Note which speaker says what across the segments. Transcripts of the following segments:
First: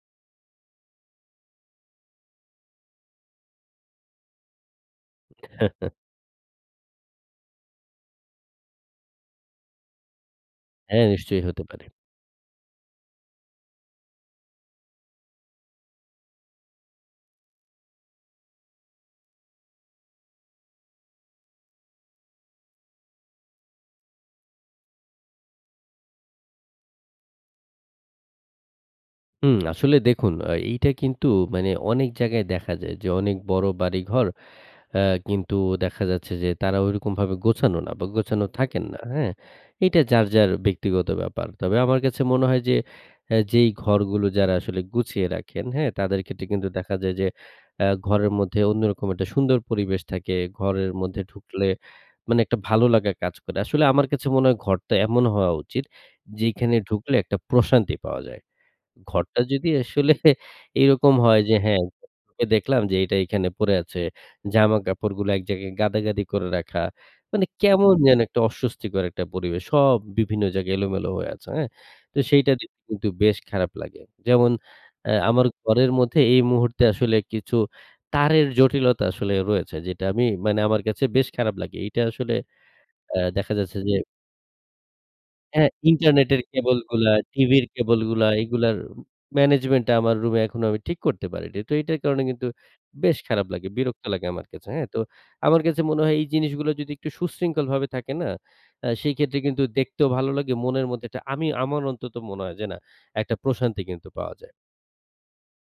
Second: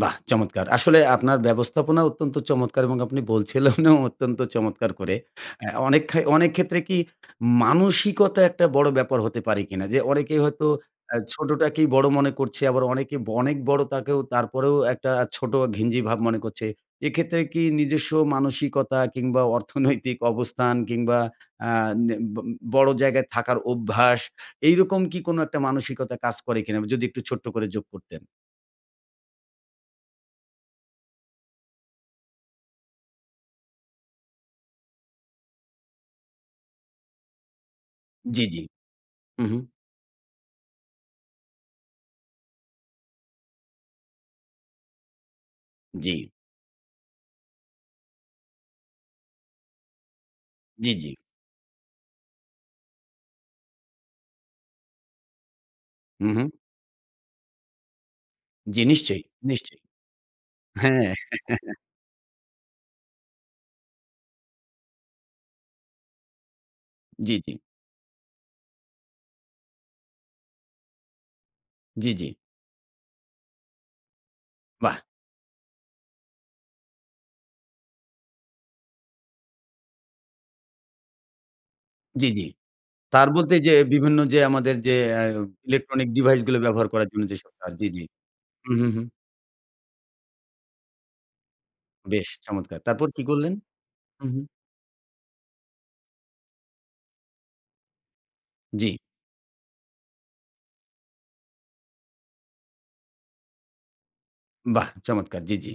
Speaker 1: বাহ চমৎকার! আসলে আপনার ব্যবস্থাপনা অত্যন্ত চমৎকার এবং আপনি বলছিলেনও অত্যন্ত চমৎকার করে। আ অনেক খায় অনেক ক্ষেত্রে কি মানসিকতা একটা বড় ব্যাপার হতে পারে কিনা? যে, অনেকেই হয়তো
Speaker 2: হ্যাঁ,
Speaker 1: আ
Speaker 2: নিশ্চয়ই হতে পারে।
Speaker 1: ছোটটাকেই বড় মনে করছে। আবার অনেকে অনেক বড় তাকেও তারপরেও একটা ছোট ঘিঞ্জি ভাব মনে করছে। এক্ষেত্রে কি নিজস্ব মানসিকতা, কিংবা অর্থনৈতিক অবস্থান কিংবা আ নে বম বড় জায়গায় থাকার অভ্যাস, এরকম কি কোন একটা মানসিকতা কাজ করে কিনা? যদি একটু ছোট্ট করে যোগ করতেন।
Speaker 2: হুম, আসলে দেখুন আ এইটা কিন্তু মানে অনেক জায়গায় দেখা যায় যে, অনেক বড় বাড়িঘর আ কিন্তু দেখা যাচ্ছে যে, তারা ঐরকমভাবে গোছানো না বা
Speaker 1: জি,
Speaker 2: গোছানো
Speaker 1: জি।
Speaker 2: থাকেন না। হ্যাঁ?
Speaker 1: হুম, হুম।
Speaker 2: এইটা যার, যার ব্যক্তিগত ব্যাপার। তবে আমার কাছে মনে হয় যে, আ যেই ঘরগুলো যারা আসলে গুছিয়ে রাখেন, হ্যাঁ? তাদের
Speaker 1: জি।
Speaker 2: ক্ষেত্রে কিন্তু দেখা যায় যে, অ্যা ঘরের মধ্যে অন্যরকম একটা সুন্দর পরিবেশ থাকে।
Speaker 1: জি,
Speaker 2: ঘরের
Speaker 1: জি।
Speaker 2: মধ্যে ঢুকলে মানে একটা ভালো লাগা কাজ করে। আসলে আমার কাছে মনে হয় ঘরটা এমন হওয়া উচিত,
Speaker 1: হুম, হুম।
Speaker 2: যেইখানে ঢুকলে একটা প্রশান্তি পাওয়া যায়।
Speaker 1: জি। নিশ্চয়ই,
Speaker 2: ঘরটা যদি
Speaker 1: নিশ্চয়ই।
Speaker 2: আসলে
Speaker 1: হ্যাঁ।
Speaker 2: এরকম হয় যে, হ্যাঁ, দেখলাম যে, এইটা এখানে পড়ে আছে। জামাকাপড়গুলো এক জায়গায় গাদাগাদি করে রাখা।
Speaker 1: জি,
Speaker 2: মানে
Speaker 1: জি।
Speaker 2: কেমন যেন একটা অস্বস্তিকর একটা পরিবেশ সব বিভিন্ন জায়গায় এলোমেলো হয়ে আছে। হ্যাঁ?
Speaker 1: জি,
Speaker 2: তো
Speaker 1: জি।
Speaker 2: সেইটা দেখতে কিন্তু বেশ খারাপ লাগে। যেমন
Speaker 1: বাহ!
Speaker 2: অ্যা আমার ঘরের মধ্যে এই মুহূর্তে আসলে কিছু তারের জটিলতা আসলে রয়েছে, যেটা আমি মানে আমার কাছে বেশ খারাপ লাগে। এইটা
Speaker 1: জি,
Speaker 2: আসলে
Speaker 1: জি।
Speaker 2: অ্যা
Speaker 1: তার
Speaker 2: দেখা
Speaker 1: বলতে এইযে
Speaker 2: যাচ্ছে যে
Speaker 1: বিভিন্ন যে, আমাদের যে, আ
Speaker 2: হ্যাঁ,
Speaker 1: ইলেকট্রনিক
Speaker 2: ইন্টারনেটের
Speaker 1: ডিভাইস গুলো
Speaker 2: কেবল
Speaker 1: ব্যবহার করার
Speaker 2: গুলা,
Speaker 1: জন্য যে, সব
Speaker 2: টিভির
Speaker 1: তার, জি,
Speaker 2: কেবল
Speaker 1: জি।
Speaker 2: গুলা, এগুলার
Speaker 1: হুম, হুম, হুম।
Speaker 2: ম্যানেজমেন্টটা আমার রুমে এখনো আমি ঠিক করতে পারিনি। তো এটার কারণে
Speaker 1: বেশ
Speaker 2: কিন্তু
Speaker 1: চমৎকার! তারপর
Speaker 2: বেশ
Speaker 1: কি
Speaker 2: খারাপ
Speaker 1: করলেন?
Speaker 2: লাগে। বিরক্ত লাগে
Speaker 1: হুম, হুম।
Speaker 2: আমার কাছে, হ্যাঁ? তো আমার কাছে মনে হয় এই জিনিসগুলো যদি একটু সুশৃঙ্খলভাবে থাকে না? অ্যা
Speaker 1: জি।
Speaker 2: সেই ক্ষেত্রে কিন্তু দেখতেও ভালো লাগে। মনের মধ্যে একটা আমি আমার অন্তত মনে হয় যে, না একটা প্রশান্তি কিন্তু পাওয়া যায়।
Speaker 1: বাহ চমৎকার! জি, জি।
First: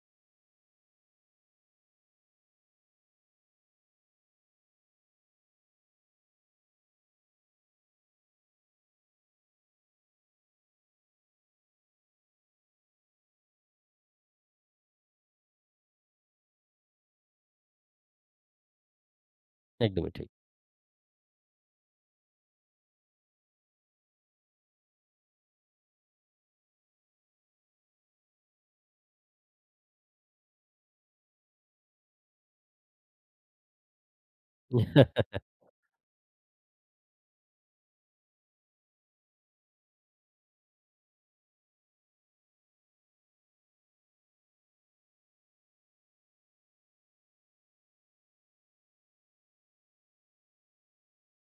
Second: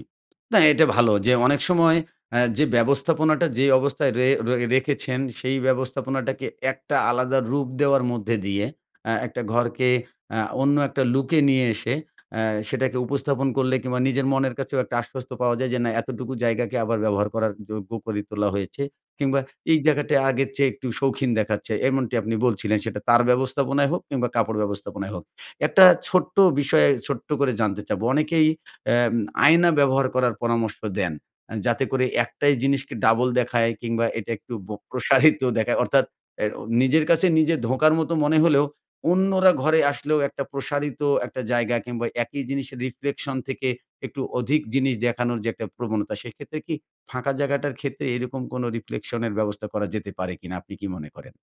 Speaker 1: না এটা ভালো যে, অনেক সময় অ্যা যে, ব্যবস্থাপনাটা যে, অবস্থায় ড়ে রয়ে রেখেছেন, সেই ব্যবস্থাপনাটাকে একটা আলাদা রূপ দেওয়ার মধ্যে দিয়ে, অ্যা একটা ঘরকে অ্যা অন্য একটা লুকে নিয়ে এসে অ্যা সেটাকে উপস্থাপন করলে কিংবা নিজের মনের কাছেও একটা আশ্বস্ত পাওয়া যায়, যে, না এতটুকু জায়গাকে আবার ব্যবহার করার যোগ্য করে তোলা হয়েছে। কিংবা এই
Speaker 2: একদমই
Speaker 1: জায়গাটা
Speaker 2: ঠিক।
Speaker 1: আগের চেয়ে একটু শৌখিন দেখাচ্ছে। এমনটি আপনি বলছিলেন সেটা তার ব্যবস্থাপনায় হোক কিংবা কাপড় ব্যবস্থাপনায় হোক। একটা ছোট্ট বিষয় ছোট্ট করে জানতে চাবো। অনেকেই অ্যাম আয়না ব্যবহার করার পরামর্শ দেন। অ্যা যাতে করে একটাই জিনিসকে ডাবল দেখায় কিংবা এটা একটু ব প্রসারিত দেখায়। অর্থাৎ অ্যাও নিজের কাছে নিজে ধোঁকার মত মনে হলেও অন্যরা ঘরে আসলেও একটা প্রসারিত একটা জায়গা কিংবা, একই জিনিসের Riflection থেকে একটু অধিক জিনিস দেখানোরও যে, একটা প্রবণতা, সেক্ষেত্রে কি ফাঁকা জায়গাটার ক্ষেত্রে এরকম কোন Riflection এর ব্যবস্থা করা যেতে পারে কিনা? আপনি কি মনে করেন?